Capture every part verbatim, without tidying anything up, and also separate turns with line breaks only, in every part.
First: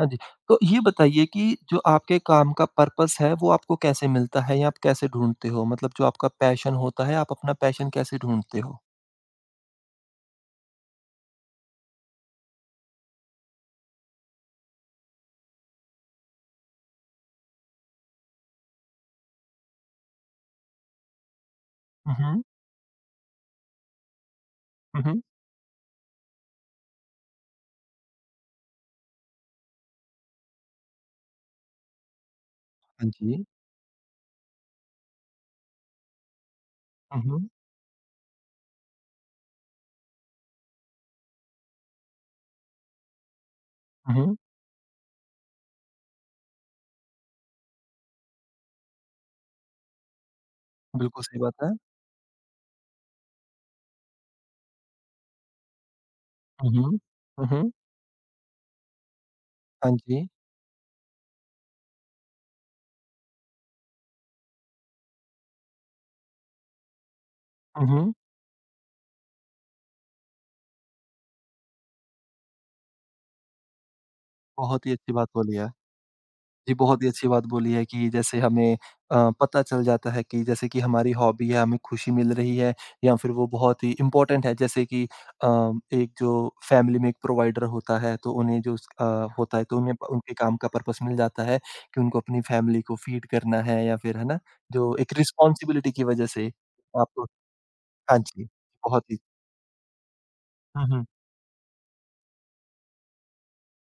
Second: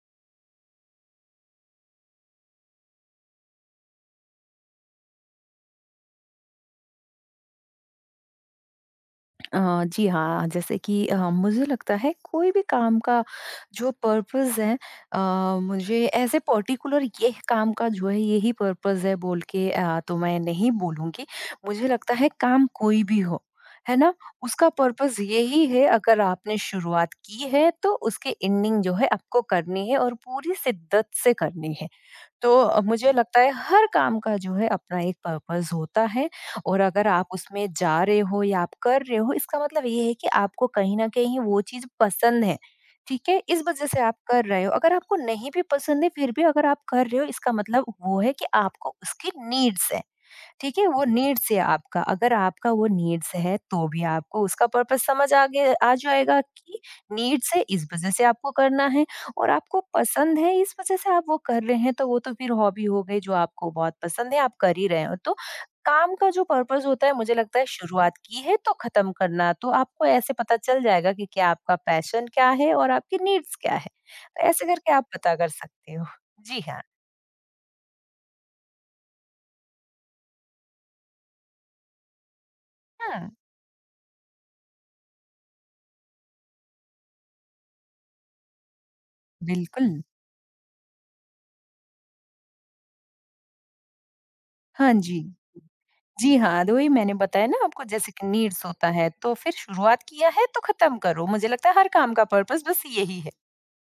हाँ जी। तो ये बताइए कि जो आपके काम का पर्पस है वो आपको कैसे मिलता है या आप कैसे ढूँढते हो? मतलब जो आपका पैशन होता है, आप अपना पैशन कैसे ढूँढते हो?
अ, जी हाँ, जैसे कि अ, मुझे लगता है कोई भी काम का जो पर्पस है, अ, मुझे ऐसे पर्टिकुलर ये काम का जो है यही पर्पस है बोल के, अ, तो मैं नहीं बोलूँगी। मुझे लगता
हुँ,
है
हुँ।
काम कोई भी हो, है ना? उसका
हुँ,
पर्पस
हुँ।
यही है, अगर आपने शुरुआत की है तो उसकी एंडिंग जो है आपको करनी है और पूरी शिद्दत से करनी है। तो अ,
हाँ
मुझे लगता
जी।
है हर काम का जो है अपना एक पर्पस होता है, और अगर
हुँ,
आप
हुँ।
उसमें जा रहे हो या आप कर रहे हो इसका मतलब ये है कि आपको कहीं न कहीं वो चीज़ पसंद है। ठीक है? इस वज़ह से
हुँ,
आप
हुँ।
कर रहे हो। अगर आपको नहीं भी पसंद है फिर भी अगर आप कर रहे हो इसका मतलब वो है कि आपको उसकी नीड्स है। ठीक है? वो
बिल्कुल सही
नीड्स है
बात है।
आपका। अगर आपका वो नीड्स है तो भी आपको उसका पर्पस समझ आ गया आ जाएगा,
हुँ,
कि
हुँ। हुँ,
नीड्स है
हुँ।
इस वज़ह से आपको करना है, और आपको
हाँ जी।
पसंद है इस वज़ह से आप वो कर रहे हैं, तो वो तो फिर हॉबी हो गई जो आपको बहुत पसंद है, आप कर ही रहे हो। तो काम का जो पर्पस होता है मुझे लगता है
हुँ, हुँ।
शुरुआत की है तो ख़त्म करना, तो आपको ऐसे पता चल जाएगा कि क्या आपका पैशन क्या है और आपकी नीड्स क्या है। तो ऐसे
बहुत
करके
ही
आप
अच्छी बात
पता कर
बोली है।
सकते हो। जी
जी,
हाँ।
बहुत ही अच्छी बात बोली है कि जैसे हमें अ, पता चल जाता है कि जैसे कि हमारी हॉबी है, हमें खुशी मिल रही है या
हुँ,
फिर वो बहुत ही इम्पोर्टेंट है। जैसे कि अ, एक जो फैमिली में एक प्रोवाइडर होता है तो उन्हें जो स अ, होता है तो
बिल्कुल।
उन्हें प- उनके काम का पर्पस मिल जाता है कि उनको अपनी फैमिली को फीड करना है या फिर है ना?
हाँ
जो एक
जी।
रिस्पॉन्सिबिलिटी की वजह
जी
से
हाँ, तो वही मैंने
आपको
बताया ना आपको, जैसे
हाँ
कि
जी,
नीड्स होता
बहुत
है,
ही
तो फिर शुरुआत किया है तो
हुँ,
ख़त्म
हुँ।
करो। मुझे लगता है हर काम का पर्पस बस यही है।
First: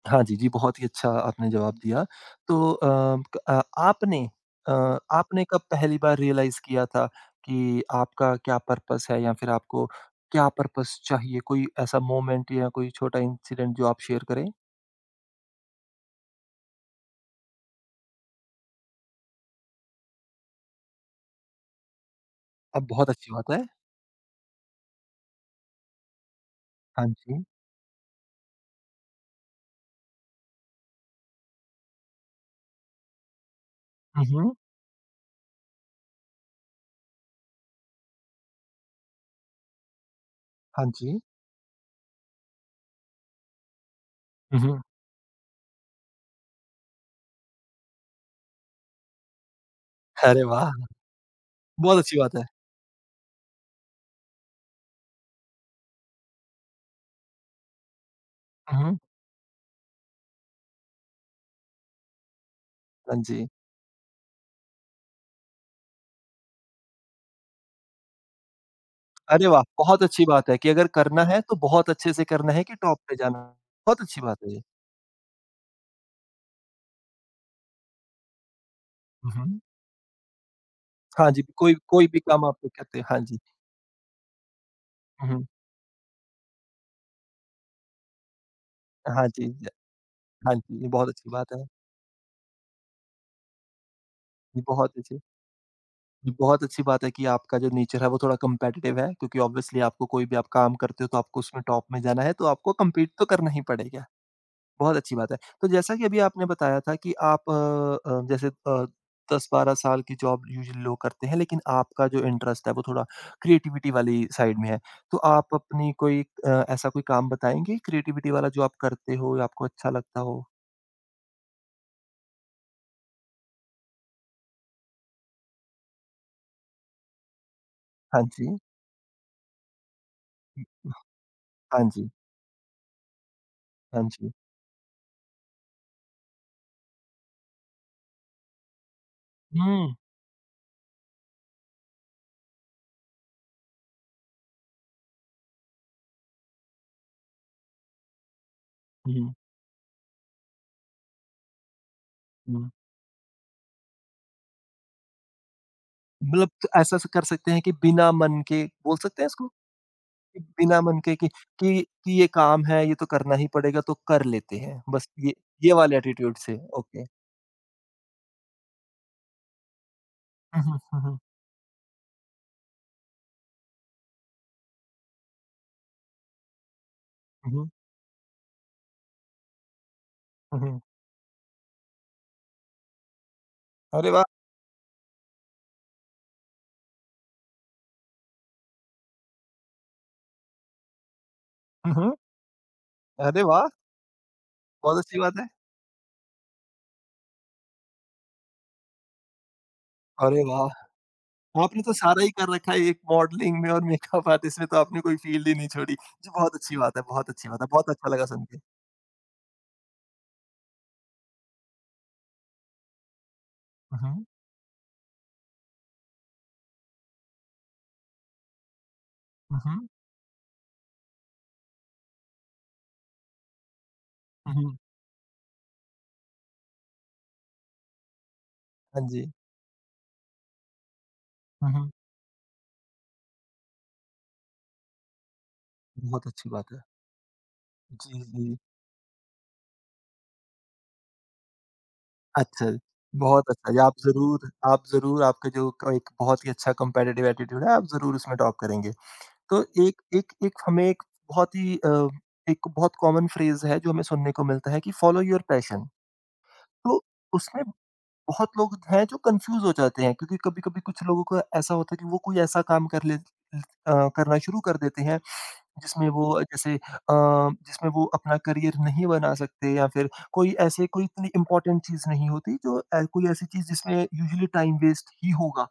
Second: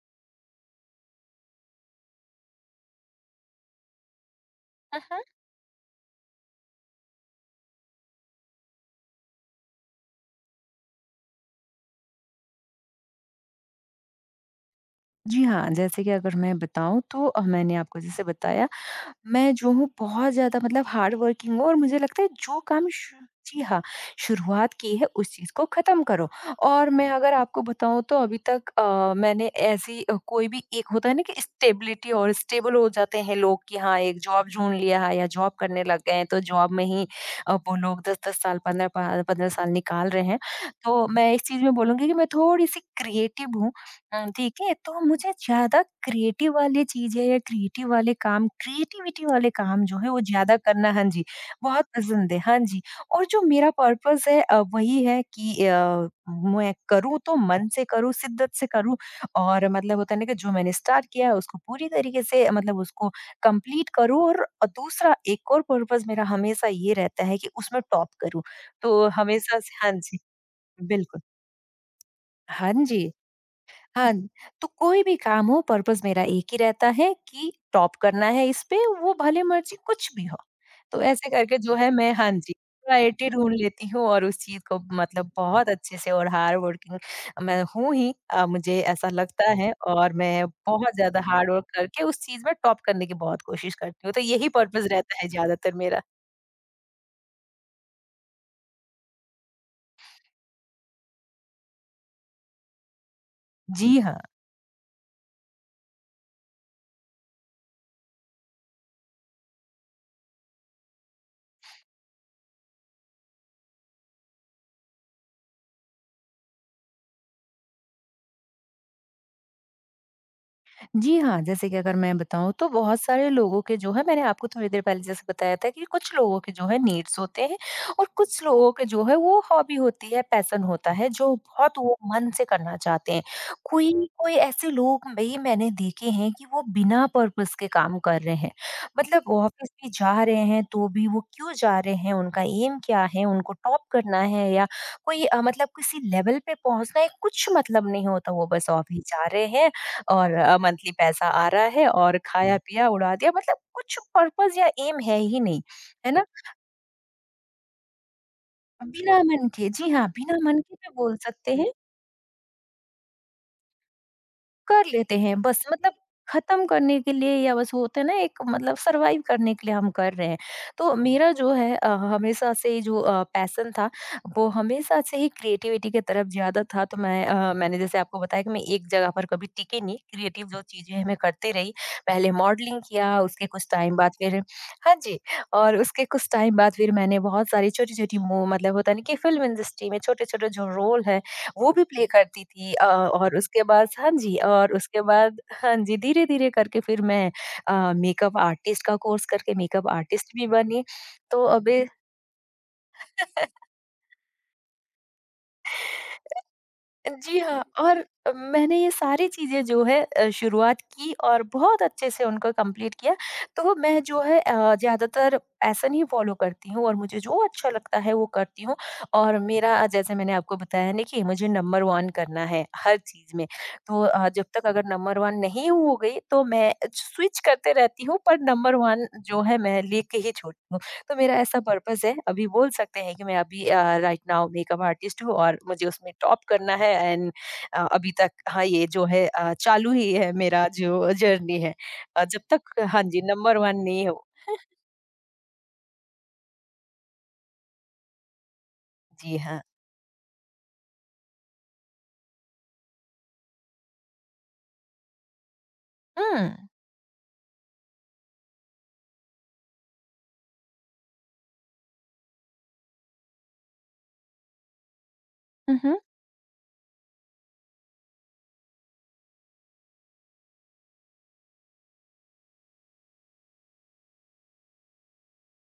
हाँ जी, जी, बहुत ही अच्छा आपने जवाब दिया। तो अ, क अ, आपने अ,
हुँ, हुँ।
आपने कब पहली बार रियलाइज़ किया था कि आपका क्या पर्पस है या फिर आपको क्या पर्पस चाहिए? कोई ऐसा मोमेंट या कोई छोटा इंसिडेंट जो आप शेयर करें?
जी हाँ, जैसे कि अगर मैं बताऊँ तो अ, मैंने आपको जैसे बताया, मैं जो हूँ बहुत ज़्यादा मतलब हार्ड वर्किंग हूँ, और मुझे लगता है जो काम
अब बहुत
शु
अच्छी बात
जी
है।
हाँ, शुरुआत की है उस चीज़ को ख़त्म करो। और
हाँ
मैं अगर
जी।
आपको बताऊँ तो अभी तक अ, मैंने ऐसी अ, कोई भी एक होता है ना कि स्टेबिलिटी, और स्टेबल हो जाते हैं लोग कि हाँ, एक
हुँ,
जॉब
हुँ।
ढूँढ लिया है या जॉब करने लग गए हैं तो जॉब में ही, अ, वो लोग दस दस साल, पंद्रह पा पंद्रह साल निकाल रहे हैं।
हाँ
तो
जी।
मैं इस चीज़ में बोलूँगी कि मैं थोड़ी-सी क्रिएटिव हूँ, अ, ठीक
हुँ,
है,
हुँ।
तो मुझे ज़्यादा क्रिएटिव वाली चीज़ें या क्रिएटिव वाले काम क्रिएटिविटी वाले काम जो है वो
अरे
ज़्यादा
वाह!
करना, हाँ जी, बहुत
बहुत अच्छी
पसंद
बात
है।
है।
हाँ जी, और जो मेरा पर्पस है अ, वही है कि अ, मैं करूँ तो मन से करूँ, शिद्दत से
हुँ,
करूँ,
हुँ।
और मतलब होता है ना कि जो मैंने स्टार्ट किया है उसको पूरी तरीके से, अ, मतलब उसको
हाँ जी।
कंप्लीट करूँ, और अ, दूसरा एक और पर्पस मेरा हमेशा ये रहता है कि उसमें टॉप करूँ। तो
अरे
हमेशा
वाह!
से, हाँ
बहुत
जी,
अच्छी बात है कि अगर
बिल्कुल।
करना है तो बहुत अच्छे से करना है
हाँ
कि टॉप
जी।
पे जाना है। बहुत
हाँ,
अच्छी बात है ये।
तो कोई भी काम हो पर्पस मेरा एक ही रहता है कि टॉप करना है इस पे, वो
हुँ,
भले
हुँ।
मर्जी कुछ भी हो। तो ऐसे
हाँ जी,
करके
कोई
जो है
कोई
मैं,
भी
हाँ
काम
जी,
आप तो कहते हैं। हाँ
वैराइटी
जी।
ढूँढ लेती हूँ, और उस चीज़ को
हुँ,
मतलब
हुँ।
बहुत अच्छे से, और हार्ड वर्किंग मैं हूँ ही, अ, मुझे ऐसा
हाँ
लगता
जी, ज
है, और मैं
हाँ जी, ये
बहुत
बहुत
ज़्यादा
अच्छी
हार्ड
बात है।
वर्क करके उस चीज़ में टॉप करने की बहुत कोशिश करती हूँ। तो यही
ये
पर्पस
बहुत
रहता
अच्छी
है ज़्यादातर मेरा।
ये बहुत अच्छी बात है कि आपका जो नेचर है वो थोड़ा कॉम्पिटिटिव है क्योंकि ऑब्वियसली आपको कोई भी आप काम करते हो तो आपको उसमें टॉप में जाना है तो आपको कम्पीट तो करना ही
जी
पड़ेगा।
हाँ।
बहुत अच्छी बात है। तो जैसा कि अभी आपने बताया था कि आप अ अ, जैसे अ, दस बारह साल की जॉब यूजुअली लोग करते हैं लेकिन आपका जो इंटरेस्ट है वो थोड़ा क्रिएटिविटी वाली साइड में है। तो आप अपनी कोई अ, ऐसा कोई काम बताएँगे क्रिएटिविटी वाला जो आप करते हो या आपको अच्छा लगता हो?
जी हाँ, जैसे कि अगर मैं बताऊँ तो बहुत सारे लोगों के जो है, मैंने आपको थोड़ी देर पहले जैसे बताया था कि कुछ लोगों के जो है नीड्स होते हैं, और
हाँ
कुछ
जी।
लोगों के जो है वो हॉबी होती है, पैशन होता है जो बहुत
हाँ
वो
जी।
मन से करना चाहते हैं। कोई
हाँ जी।
कोई ऐसे लोग भी मैंने देखे हैं कि वो बिना पर्पस के काम कर रहे हैं। मतलब वो ऑफिस भी
हुँ,
जा रहे हैं तो भी वो क्यों जा रहे हैं, उनका एम क्या है, उनको टॉप करना है या कोई, अ, मतलब किसी लेवल पे पहुँचना है, कुछ मतलब नहीं होता, वो बस ऑफिस जा
हुँ,
रहे हैं और अ, मंथली पैसा आ रहा है और हुँ।
हुँ।
खाया-पिया उड़ा दिया, मतलब कुछ पर्पज़ या ऐम है ही नहीं, है ना?
मतलब तो ऐसा स कर सकते हैं कि बिना मन के बोल
बिना
सकते हैं
मन
इसको?
के, जी हाँ, बिना
कि
मन के
बिना
भी
मन के
बोल
कि
सकते हैं,
कि कि ये काम है, ये तो करना ही पड़ेगा तो कर लेते हैं।
कर
बस
लेते
ये
हैं बस,
ये
मतलब
वाले एटीट्यूड से,
खत्म करने
ओके।
के लिए, या बस होता है ना एक, मतलब सरवाइव करने के लिए हम कर रहे हैं।
हुँ, हुँ,
तो
हुँ, हुँ,
मेरा जो है अ, हमेशा से ही जो पैसन था वो हमेशा से ही क्रिएटिविटी की तरफ ज्यादा था। तो मैं अ,
हुँ,
मैंने जैसे आपको बताया कि मैं एक जगह पर कभी टिकी नहीं, क्रिएटिव
हुँ,
जो
हुँ।
चीजें हैं मैं करती रही। पहले मॉडलिंग किया, उसके कुछ टाइम
अरे
बाद
वाह!
फिर, हाँ जी, और उसके कुछ टाइम बाद फिर मैंने बहुत सारी छोटी छोटी मूव मतलब होता नहीं कि फिल्म इंडस्ट्री में छोटे छोटे जो रोल है वो भी
हुँ,
प्ले
हुँ।
करती थी, अ, और
अरे
उसके
वाह!
बाद, हाँ जी, और
बहुत
उसके
अच्छी बात
बाद,
है।
हाँ जी, धीरे-धीरे करके फिर मैं, अ, मेकअप आर्टिस्ट का कोर्स करके मेकअप आर्टिस्ट
अरे
भी बनी।
वाह!
तो अभी
आपने तो सारा ही कर रखा है एक मॉडलिंग में और मेकअप आर्टिस्ट में तो आपने कोई फील्ड ही नहीं छोड़ी। जी, बहुत अच्छी बात है, बहुत
जी
अच्छी बात
हाँ,
है। बहुत
और
अच्छा लगा सुन के।
मैंने ये सारी चीज़ें जो है, अ, शुरुआत की और बहुत अच्छे से उनको कंप्लीट किया। तो
हुँ,
मैं जो
हुँ,
है, अ, ज़्यादातर पैशन ही फ़ॉलो करती हूँ, और मुझे जो अच्छा लगता है वो करती हूँ, और
हुँ,
मेरा,
हुँ,
जैसे मैंने आपको बताया ना कि मुझे नंबर वन करना है हर चीज़ में। तो अ, जब
हुँ,
तक
हुँ।
अगर नंबर वन नहीं हो गई तो मैं स्विच करते रहती हूँ, पर नंबर वन
हाँ जी।
जो है मैं लेके ही छोड़। तो मेरा ऐसा
हुँ, हुँ।
पर्पस है, अभी बोल सकते हैं कि मैं अभी अ, राइट नाउ मेकअप आर्टिस्ट हूँ और मुझे उसमें
बहुत
टॉप
अच्छी बात
करना
है।
है। एंड अ, अभी
जी,
तक,
जी।
हाँ, ये जो है अ, चालू ही है मेरा जो जर्नी है। अ, जब
अच्छा,
तक, हाँ जी,
बहुत
नंबर
अच्छा
वन
ये आप
नहीं हो,
ज़रूर आप ज़रूर आपका जो क एक बहुत ही अच्छा कॉम्पिटिटिव एटीट्यूड है, आप ज़रूर उसमें टॉप करेंगे।
जी हाँ।
तो एक एक एक हमें एक बहुत ही अ, एक बहुत कॉमन फ्रेज़ है जो हमें सुनने को मिलता है कि फॉलो योर पैशन।
हुँ।
तो उसमें बहुत लोग हैं जो कन्फ्यूज़ हो जाते हैं क्योंकि कभी-कभी कुछ लोगों को ऐसा होता है कि वो कोई ऐसा काम कर ले अ, करना शुरू कर देते हैं
हुँ, हुँ।
जिसमें वो जैसे अ, जिसमें वो अपना करियर नहीं बना सकते या फिर कोई ऐसे कोई इतनी इम्पोर्टेंट चीज़ नहीं होती जो अ, कोई ऐसी चीज़ जिसमें यूजुअली टाइम वेस्ट ही होगा।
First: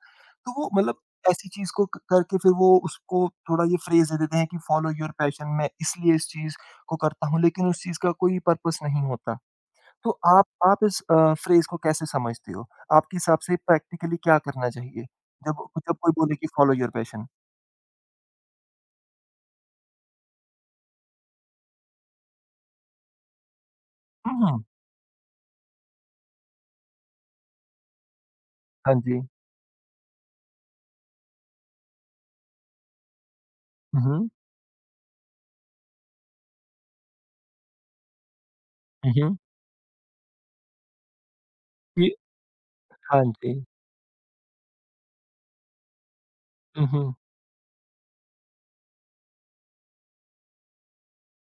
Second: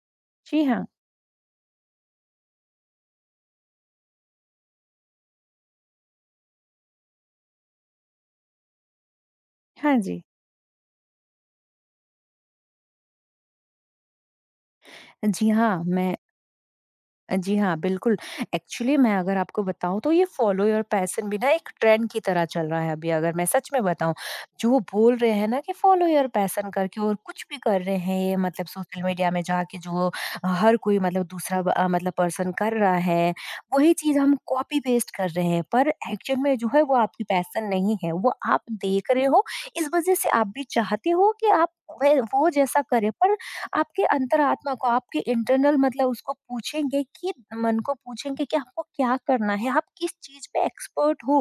तो
जी
वो
हाँ।
मतलब ऐसी चीज़ को क करके फिर वो उसको थोड़ा ये फ्रेज़ दे देते हैं कि फॉलो योर पैशन मैं इसलिए इस चीज़ को करता हूँ, लेकिन उस चीज़ का कोई पर्पस नहीं होता।
हाँ
तो
जी।
आप आप इस अ, फ्रेज़ को कैसे समझते हो? आपके हिसाब से प्रैक्टिकली क्या करना चाहिए?
जी
जब
हाँ,
जब कोई
मैं
बोले कि फॉलो योर पैशन?
जी हाँ, बिल्कुल। एक्चुअली मैं अगर आपको बताऊँ तो ये फॉलो योर पैशन भी ना एक ट्रेंड की तरह चल रहा है अभी, अगर मैं सच में बताऊँ।
हुँ, हुँ।
जो बोल रहे हैं ना कि फॉलो योर पैशन करके और कुछ भी कर रहे हैं, ये मतलब
हाँ
सोशल
जी।
मीडिया में जाके, जो हर कोई मतलब दूसरा ब- अ, मतलब पर्सन कर रहा है, वही
हुँ,
चीज़
हुँ।
हम कॉपी पेस्ट कर रहे हैं। पर एक्चुअल में जो है वो आपकी पैशन नहीं है, वो आप देख
हुँ,
रहे
हुँ।
हो इस वज़ह से आप भी चाहते हो कि आप
ये
वह वो जैसा करें,
हाँ
पर
जी।
आपके अंतरात्मा को, आपके इंटरनल मतलब उसको
हुँ,
पूछेंगे
हुँ।
कि मन को पूछेंगे कि आपको क्या करना है? आप किस चीज़ पे एक्सपर्ट हो?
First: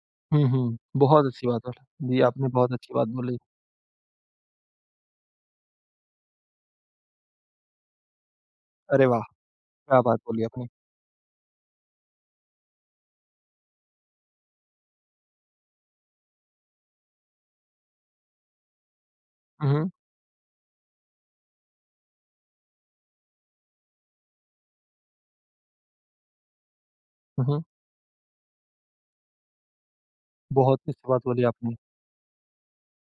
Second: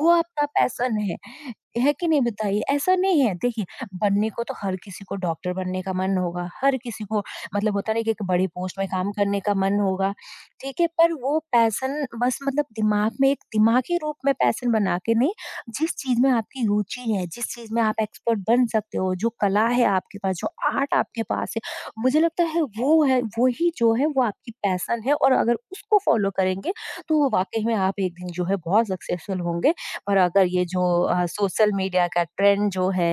वो
हुँ,
आपका
हुँ।
पैशन है।
बहुत अच्छी बात
है कि
बोली।
नहीं
जी, आपने
बताइए?
बहुत
ऐसा
अच्छी बात
नहीं है,
बोली।
देखिए, बनने को तो हर किसी को डॉक्टर बनने का मन होगा, हर किसी को मतलब होता नहीं कि एक बड़ी पोस्ट में
अरे
काम
वाह!
करने का मन
क्या
होगा,
बात बोली आपने।
ठीक है? पर वो पैशन बस मतलब दिमाग में एक दिमागी रूप में पैशन बना के नहीं, जिस चीज़ में आपकी रुचि है, जिस चीज़ में आप एक्सपर्ट बन सकते हो, जो कला
हुँ,
है
हुँ।
आपके पास, जो आर्ट आपके पास है, मुझे लगता है वो है वही, जो है वो आपकी पैशन है, और अगर उसको फॉलो करेंगे तो
हुँ, हुँ।
वाकई में आप एक दिन जो है बहुत सक्सेसफुल होंगे। और अगर ये
बहुत
जो
अच्छी बात
अ,
बोली
सोशल
आपने।
मीडिया का ट्रेंड जो है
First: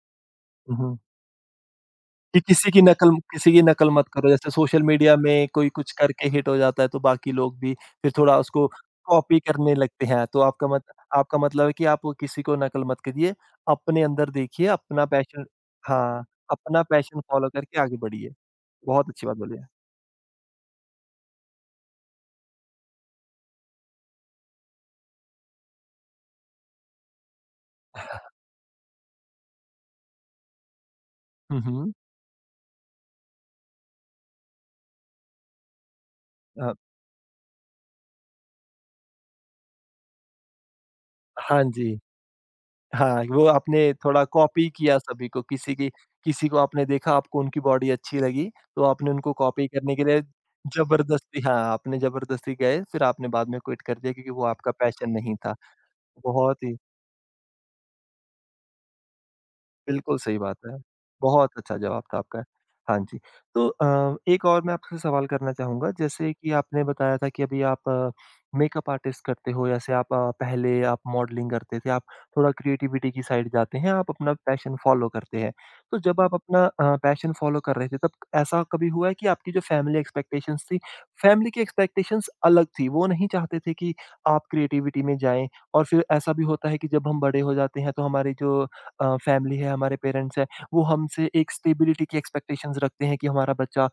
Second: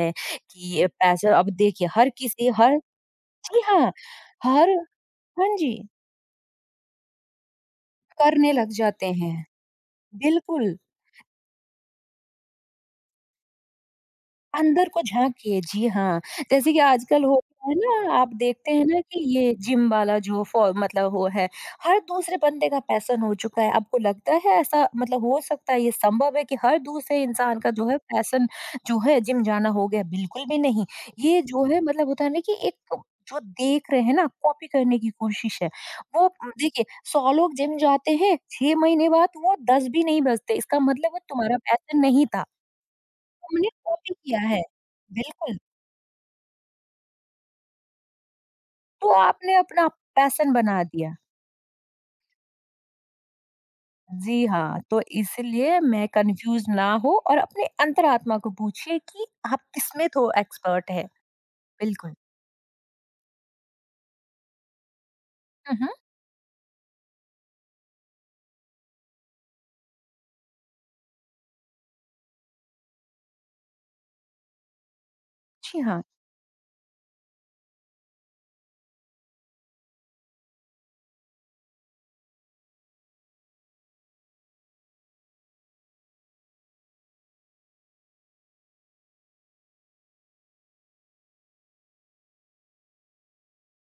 हुँ,
कि
हुँ।
पैसे, अब देखिए, हर
कि
किसी
किसी
हर,
की नकल किसी
जी
की नकल
हाँ,
मत करो। जैसे
हर,
सोशल मीडिया में
हाँ
कोई
जी,
कुछ करके हिट हो जाता है तो बाकी लोग भी फिर थोड़ा
करने
उसको
लग जाते हैं,
कॉपी करने लगते हैं। तो आपका
बिल्कुल,
मत आपका मतलब है कि आप किसी को नकल मत करिए, अपने अंदर देखिए,
अंदर को
अपना पैशन
झाँकिए, जी हाँ।
हाँ,
जैसे कि
अपना पैशन
आजकल हो
फ़ॉलो
गया है
करके आगे
ना,
बढ़िए।
आप देखते हैं ना
बहुत
कि
अच्छी बात
ये
बोली है।
जिम वाला जो फ़ॉ मतलब वो है, हर दूसरे बंदे का पैशन हो चुका है। आपको लगता है ऐसा, मतलब हो सकता है, ये संभव है कि हर दूसरे इंसान का जो है पैशन जो है जिम जाना हो गया? बिल्कुल भी नहीं। ये
हुँ,
जो है
हुँ।
मतलब होता है ना कि एक जो देख रहे हैं ना, कॉपी करने की कोशिश है। वो
अ,
देखिए सौ लोग जिम जाते हैं, छह महीने बाद वो दस भी नहीं बचते। इसका मतलब वो तुम्हारा
हाँ जी।
पैशन नहीं था।
हाँ, वो
हमने
आपने
कॉपी
थोड़ा
किया है,
कॉपी किया सभी को,
बिल्कुल,
किसी की किसी को आपने देखा आपको उनकी बॉडी अच्छी लगी, तो
तो
आपने उनको
आपने
कॉपी
अपना
करने के लिए
पैशन बना दिया।
ज़बरदस्ती हाँ, आपने ज़बरदस्ती गए, फिर आपने बाद में क्विट कर दिया क्योंकि वो
जी
आपका
हाँ, तो
पैशन नहीं था।
इसलिए मैं
बहुत
कन्फ्यूज़
ही
ना हो और अपने अंतरात्मा को पूछिए कि आप किसमें
बिल्कुल
तो
सही बात है।
एक्सपर्ट है।
बहुत अच्छा जवाब
बिल्कुल।
था आपका। हाँ जी। तो अ, एक और मैं आपसे सवाल करना
हुँ, हुँ।
चाहूँगा जैसे कि आपने बताया था कि अभी आप अ, मेकअप आर्टिस्ट करते हो जैसे आप अ, पहले आप मॉडलिंग करते थे, आप थोड़ा क्रिएटिविटी की साइड जाते हैं, आप अपना पैशन फ़ॉलो करते हैं।
जी
तो
हाँ।
जब आप अपना अ, पैशन फ़ॉलो कर रहे थे तब ऐसा कभी हुआ है कि आपकी जो फैमिली एक्सपेक्टेशंस थी, फैमिली की एक्सपेक्टेशंस अलग थी, वो नहीं चाहते थे कि आप क्रिएटिविटी में जाएँ और फिर ऐसा भी होता है कि जब हम बड़े हो जाते हैं तो हमारी जो अ, फैमिली है, हमारे पेरेंट्स हैं, वो हमसे एक स्टेबिलिटी की एक्सपेक्टेशंस रखते हैं कि हमारा बच्चा अ,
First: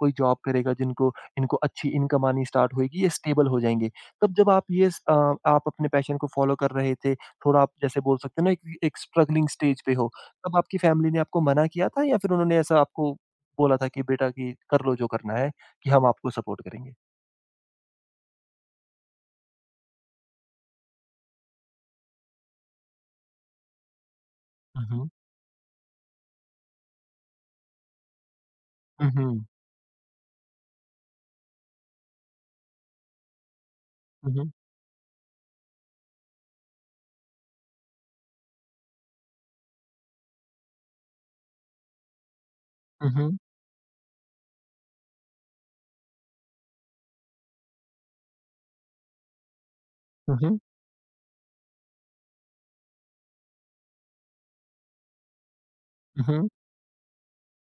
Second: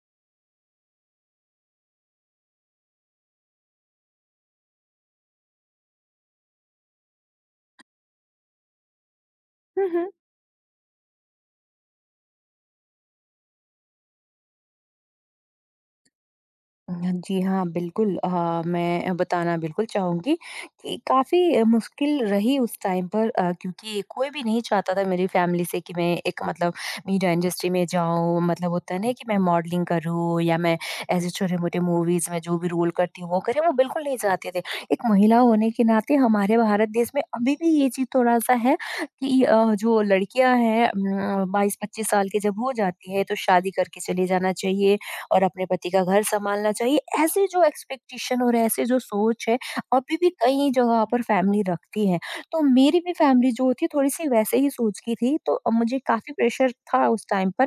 कोई जॉब करेगा जिनको इनको अच्छी इनकम आनी स्टार्ट होएगी, ये स्टेबल हो जाएँगे। तब जब आप ये स अ, आप अपने पैशन को फ़ॉलो कर रहे थे, थोड़ा आप जैसे बोल सकते हैं ना एक एक स्ट्रगलिंग स्टेज पे हो, तब आपकी फैमिली ने आपको मना किया था या फिर उन्होंने ऐसा आपको बोला था कि बेटा कि कर लो जो करना है, कि हम आपको सपोर्ट करेंगे?
हाँ जी हाँ, बिल्कुल अ, मैं बताना बिल्कुल चाहूँगी कि काफ़ी मुश्किल रही उस टाइम पर, अ, क्योंकि कोई भी नहीं
हुँ,
चाहता था
हुँ।
मेरी फैमिली से कि मैं एक मतलब मीडिया इंडस्ट्री में जाऊँ, मतलब होता है
हुँ,
ना कि मैं
हुँ।
मॉडलिंग करूँ या मैं ऐसे छोटे-मोटे मूवीज़ में जो भी रोल करती हूँ वो करें, वो बिल्कुल नहीं
हुँ,
चाहते
हुँ।
थे। एक महिला होने के नाते हमारे भारत देश में अभी भी ये चीज़ थोड़ा-सा है कि अ, जो लड़कियाँ हैं उम, बाईस से पच्चीस साल की जब हो
हुँ,
जाती है तो
हुँ।
शादी करके चले जाना चाहिए और अपने पति का घर सँभालना चाहिए। ऐसे जो एक्सपेक्टेशन और ऐसे जो सोच है, अभी भी
हुँ, हुँ।
कई जगह पर फैमिली रखती है। तो मेरी भी फैमिली जो थी थोड़ी-सी वैसे ही सोच की थी, तो अ, मुझे काफ़ी
हुँ,
प्रेशर था उस टाइम पर।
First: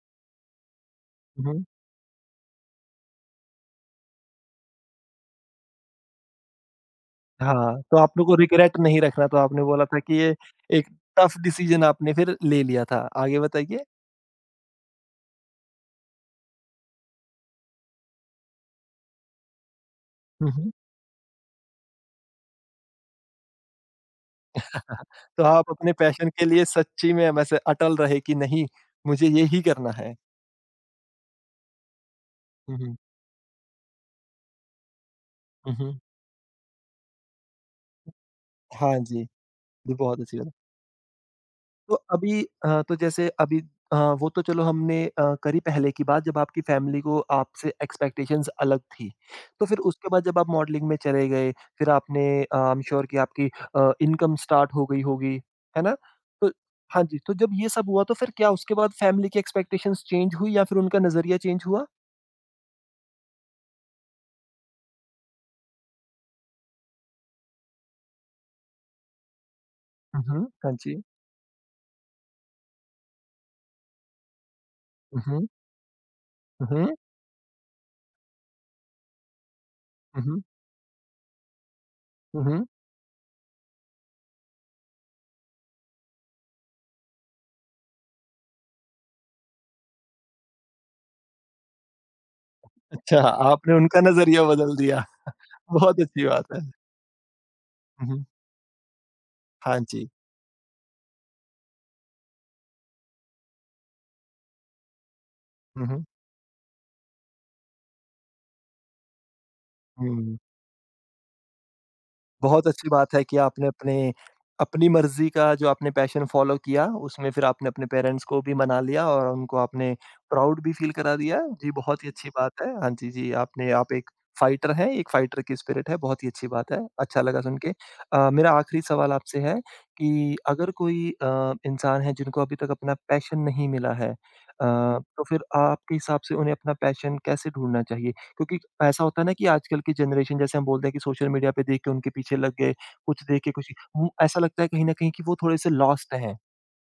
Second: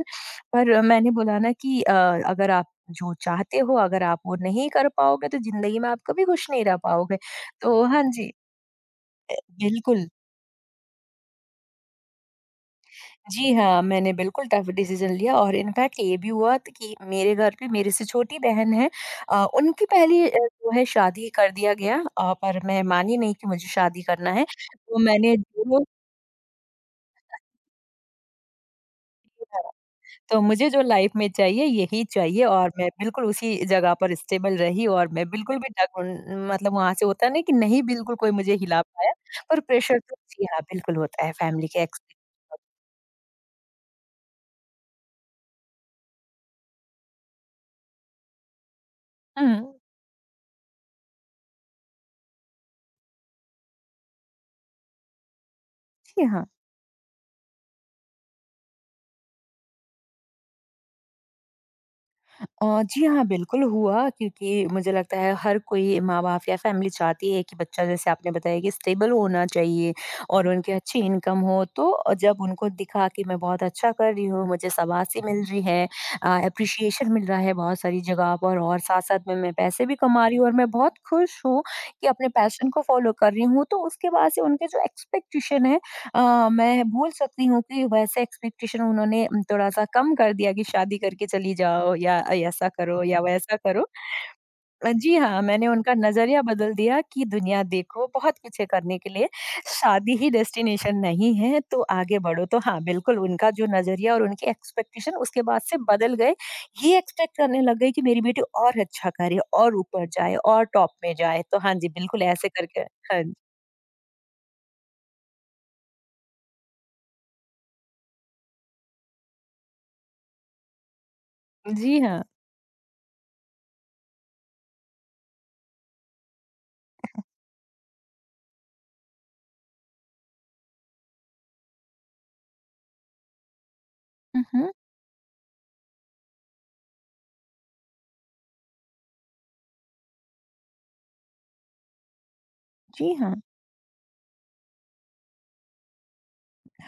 पर मैंने बोला ना
हुँ।
कि अ, अगर आप जो चाहते हो, अगर आप वो नहीं कर पाओगे तो ज़िंदगी में आप कभी खुश नहीं रह पाओगे।
हाँ,
तो
तो
हाँ
आप लोग
जी,
को रिग्रेट नहीं रखना
अ,
तो आपने बोला था
बिल्कुल।
कि ये एक टफ डिसीज़न आपने फिर ले लिया था। आगे
जी हाँ,
बताइए?
मैंने बिल्कुल टफ़ डिसीज़न लिया और इनफैक्ट ये भी हुआ त कि मेरे घर पे मेरे से छोटी बहन है, अ, उनकी पहली अ,
हुँ,
जो
हुँ।
है शादी कर दिया गया, अ, पर मैं मानी नहीं कि मुझे शादी करना है। तो मैंने
तो आप
जो
अपने पैशन के लिए सच्ची में वैसे अटल रहे कि नहीं, मुझे ये ही करना है।
तो मुझे जो लाइफ़ में चाहिए यही चाहिए और
हुँ,
मैं
हुँ।
बिल्कुल उसी जगह पर स्टेबल रही और मैं बिल्कुल भी
हुँ,
डग
हुँ।
उन मतलब वहाँ से होता है ना कि नहीं, बिल्कुल कोई मुझे हिला
हाँ
पाया,
जी,
पर
ये
प्रेशर तो
बहुत अच्छी
जी
बात।
हाँ, बिल्कुल होता है फैमिली के
तो
एक्स।
अभी अ, तो जैसे अभी अ, वो तो चलो हमने अ, करी पहले की बात जब आपकी फैमिली को आपसे एक्सपेक्टेशंस अलग थी। तो फिर
हुँ,
उसके बाद जब आप मॉडलिंग में चले गए, फिर आपने अ, आई एम श्योर कि आपकी अ, इनकम स्टार्ट हो गई होगी, है ना?
जी हाँ।
तो हाँ जी, तो जब ये सब हुआ तो फिर क्या उसके बाद फैमिली की एक्सपेक्टेशंस चेंज हुई या फिर उनका नज़रिया चेंज हुआ?
अ, जी हाँ, बिल्कुल हुआ क्योंकि मुझे लगता है हर कोई माँ-बाप या फैमिली चाहती है कि बच्चा जैसे आपने बताया कि स्टेबल होना चाहिए
हुँ, हुँ।
और उनकी
हाँ
अच्छी
जी।
इनकम हो। तो अ, जब उनको दिखा कि मैं बहुत अच्छा कर रही हूँ, मुझे शाबाशी
हुँ,
मिल
हुँ।
रही है, अ,
हुँ, हुँ।
एप्रिसिएशन मिल रहा है बहुत सारी जगह पर और साथ-साथ में मैं पैसे भी
हुँ,
कमा रही
हुँ।
हूँ और मैं बहुत खुश हूँ कि अपने
हुँ, हुँ।
पैशन को फ़ॉलो कर रही हूँ। तो उसके बाद से उनके जो एक्सपेक्टेशन है, अ, मैं बोल सकती हूँ कि वैसे एक्सपेक्टेशन उन्होंने थोड़ा-सा कम कर दिया कि शादी करके चली जाओ या ऐसा करो या
अच्छा,
वैसा
आपने
करो।
उनका नज़रिया बदल
अ,
दिया।
जी हाँ, मैंने उनका
बहुत अच्छी
नज़रिया
बात है।
बदल दिया कि दुनिया देखो,
हुँ, हुँ।
बहुत कुछ है करने के लिए,
हाँ जी।
शादी ही डेस्टिनेशन नहीं है, तो आगे बढ़ो। तो हाँ, बिल्कुल उनका जो नज़रिया और उनकी एक्सपेक्टेशन उसके बाद से
हुँ, हुँ।
बदल गए। ये एक्सपेक्ट करने लग गई कि मेरी बेटी और अच्छा करे और ऊपर जाए
हुँ।
और टॉप में जाए। तो हाँ जी, बिल्कुल ऐसे
बहुत
करके
अच्छी बात
हाँ
है
जी।
कि आपने अपने अपनी मर्ज़ी का जो आपने पैशन फ़ॉलो किया, उसमें फिर आपने अपने पेरेंट्स को भी मना लिया और उनको आपने प्राउड भी फ़ील करा दिया। जी,
जी
बहुत ही
हाँ।
अच्छी बात है। हाँ जी, जी, आपने आप एक फ़ाइटर हैं, एक फ़ाइटर की स्पिरिट है, बहुत ही अच्छी बात है, अच्छा लगा सुन के। अ, मेरा आखिरी सवाल आपसे है कि अगर कोई अ, इंसान है जिनको अभी तक अपना पैशन नहीं मिला है अ,
हुँ, हुँ।
तो फिर आपके हिसाब से उन्हें अपना पैशन कैसे ढूँढना चाहिए? क्योंकि ऐसा होता है ना कि आजकल की जनरेशन जैसे हम बोलते हैं कि सोशल मीडिया पे देख के उनके पीछे लग गए,
जी
कुछ
हाँ।
देख के कुछ वो ऐसा लगता है कहीं न कहीं कि वो थोड़े-से लॉस्ट हैं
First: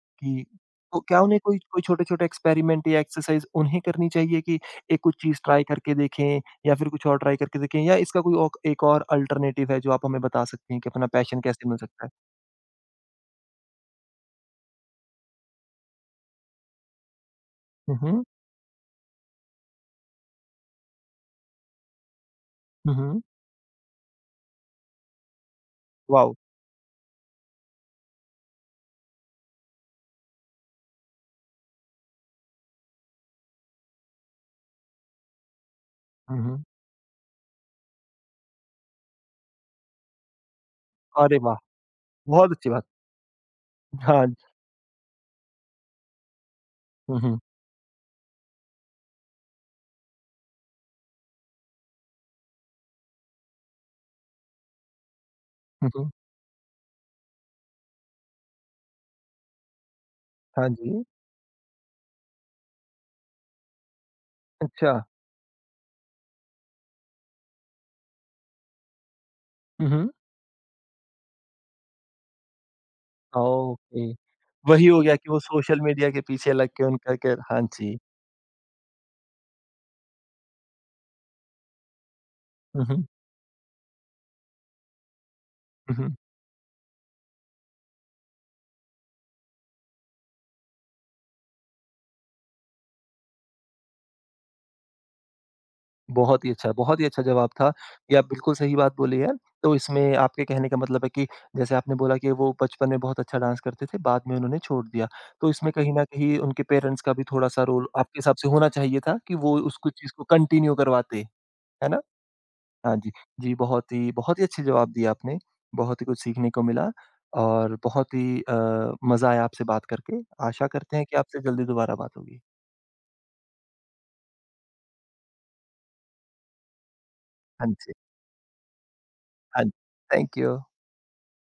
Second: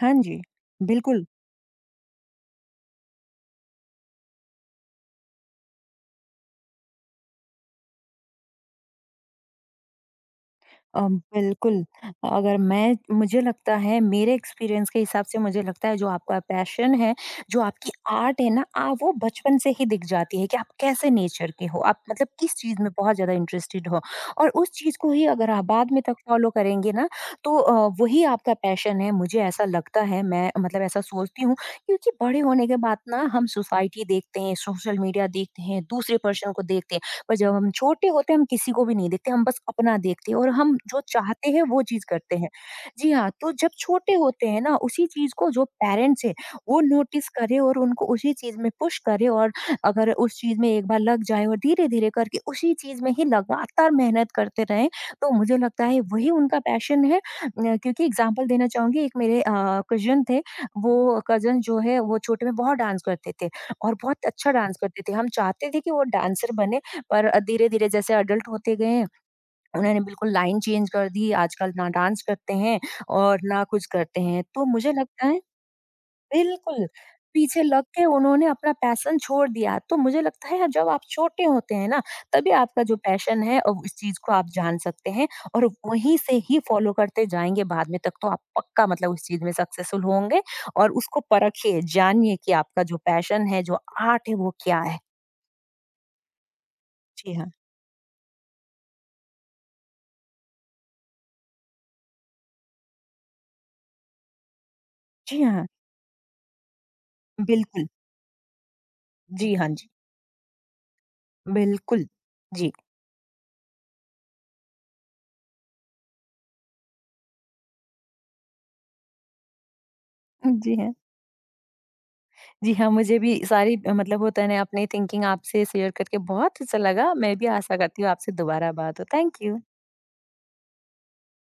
हाँ जी,
तो क्या
बिल्कुल।
उन्हें कोई कोई छोटे-छोटे एक्सपेरिमेंट या एक्सरसाइज़ उन्हें करनी चाहिए कि एक कुछ चीज़ ट्राई करके देखें या फिर कुछ और ट्राई करके देखें या इसका कोई औक एक और अल्टरनेटिव है जो आप हमें बता सकती हैं कि
अ,
अपना पैशन कैसे
बिल्कुल,
मिल सकता है?
अगर मैं मुझे लगता है मेरे एक्सपीरियंस के हिसाब से मुझे लगता है जो आपका पैशन है, जो आपकी
हुँ, हुँ।
आर्ट है ना आ वो बचपन से ही दिख जाती है कि आप कैसे नेचर के हो, आप मतलब किस चीज़ में
हुँ,
बहुत
हुँ।
ज़्यादा इंटरेस्टेड हो और उस चीज़ को ही अगर आप बाद में तक
वॉव!
फ़ॉलो करेंगे ना, तो अ, वही आपका पैशन है। मुझे ऐसा लगता है, मैं मतलब ऐसा सोचती हूँ क्योंकि बड़े होने के बाद ना हम सोसाइटी देखते हैं, सोशल मीडिया देखते हैं, दूसरे
हुँ,
पर्सन को
हुँ।
देखते हैं। पर जब हम छोटे होते हैं हम किसी को भी नहीं देखते, हम बस अपना देखते हैं और हम जो
अरे
चाहते
वाह!
हैं वो चीज़ करते हैं।
बहुत अच्छी बात।
जी हाँ, तो जब छोटे
हाँ।
होते हैं ना उसी चीज़ को जो पेरेंट्स हैं वो
हुँ,
नोटिस
हुँ।
करें और उनको उसी चीज़ में पुश करें और अगर उस चीज़ में एक बार लग जाए और धीरे-धीरे करके उसी चीज़ में ही लगातार मेहनत करते रहें, तो मुझे लगता
हुँ,
है
हुँ।
वही उनका पैशन है। अ, क्योंकि एग्ज़ाम्पल देना चाहूँगी, एक मेरे अ, कज़िन थे,
हाँ जी।
वो कज़िन जो है वो छोटे में बहुत डांस करते थे और बहुत अच्छा डांस
अच्छा।
करते थे। हम चाहते थे कि वो डांसर बने, पर अ, धीरे-धीरे जैसे अडल्ट होते गए,
हुँ,
उन्होंने
हुँ।
बिल्कुल लाइन चेंज कर दी, आजकल ना डांस करते हैं और ना कुछ
ओके,
करते हैं। तो
वही
मुझे
हो गया
लगता
कि
है
वो सोशल मीडिया के पीछे लग के
बिल्कुल,
उनका के हाँ
पीछे लग
जी।
के उन्होंने अपना पैशन छोड़ दिया। तो मुझे लगता है जब आप छोटे होते हैं ना, तभी आपका
हुँ,
जो
हुँ।
पैशन है, अ, उस चीज़ को आप जान सकते हैं और
हुँ, हुँ।
वहीं से ही फ़ॉलो करते जाएँगे बाद में तक तो आप पक्का मतलब उस चीज़ में सक्सेसफुल होंगे और उसको परखिए, जानिए कि आपका जो पैशन है, जो आर्ट है वो क्या है?
बहुत ही अच्छा, बहुत ही अच्छा
जी हाँ।
जवाब था। ये आप बिल्कुल सही बात बोली है। तो इसमें आपके कहने का मतलब है कि जैसे आपने बोला कि वो बचपन में बहुत अच्छा डांस करते थे, बाद में उन्होंने छोड़ दिया।
जी
तो
हाँ,
इसमें कहीं न कहीं उनके पेरेंट्स का भी थोड़ा-सा
बिल्कुल।
रोल आपके हिसाब से होना चाहिए था कि
जी
वो
हाँ
उस
जी।
कुछ चीज़ को कंटिन्यू करवाते, है ना?
बिल्कुल, जी।
हाँ जी। जी, बहुत ही बहुत ही अच्छे जवाब दिए आपने। बहुत ही कुछ सीखने को मिला और बहुत ही अ, मज़ा आया आपसे बात करके। आशा
जी, हाँ।
करते हैं कि आपसे जल्दी दोबारा बात होगी।
जी हाँ, मुझे भी सारी, अ, मतलब होता है ना अपनी थिंकिंग आपसे शेयर करके बहुत अच्छा लगा। मैं भी
हाँ
आशा
जी,
करती हूँ आपसे दोबारा बात हो। Thank you.
हाँ जी। Thank you.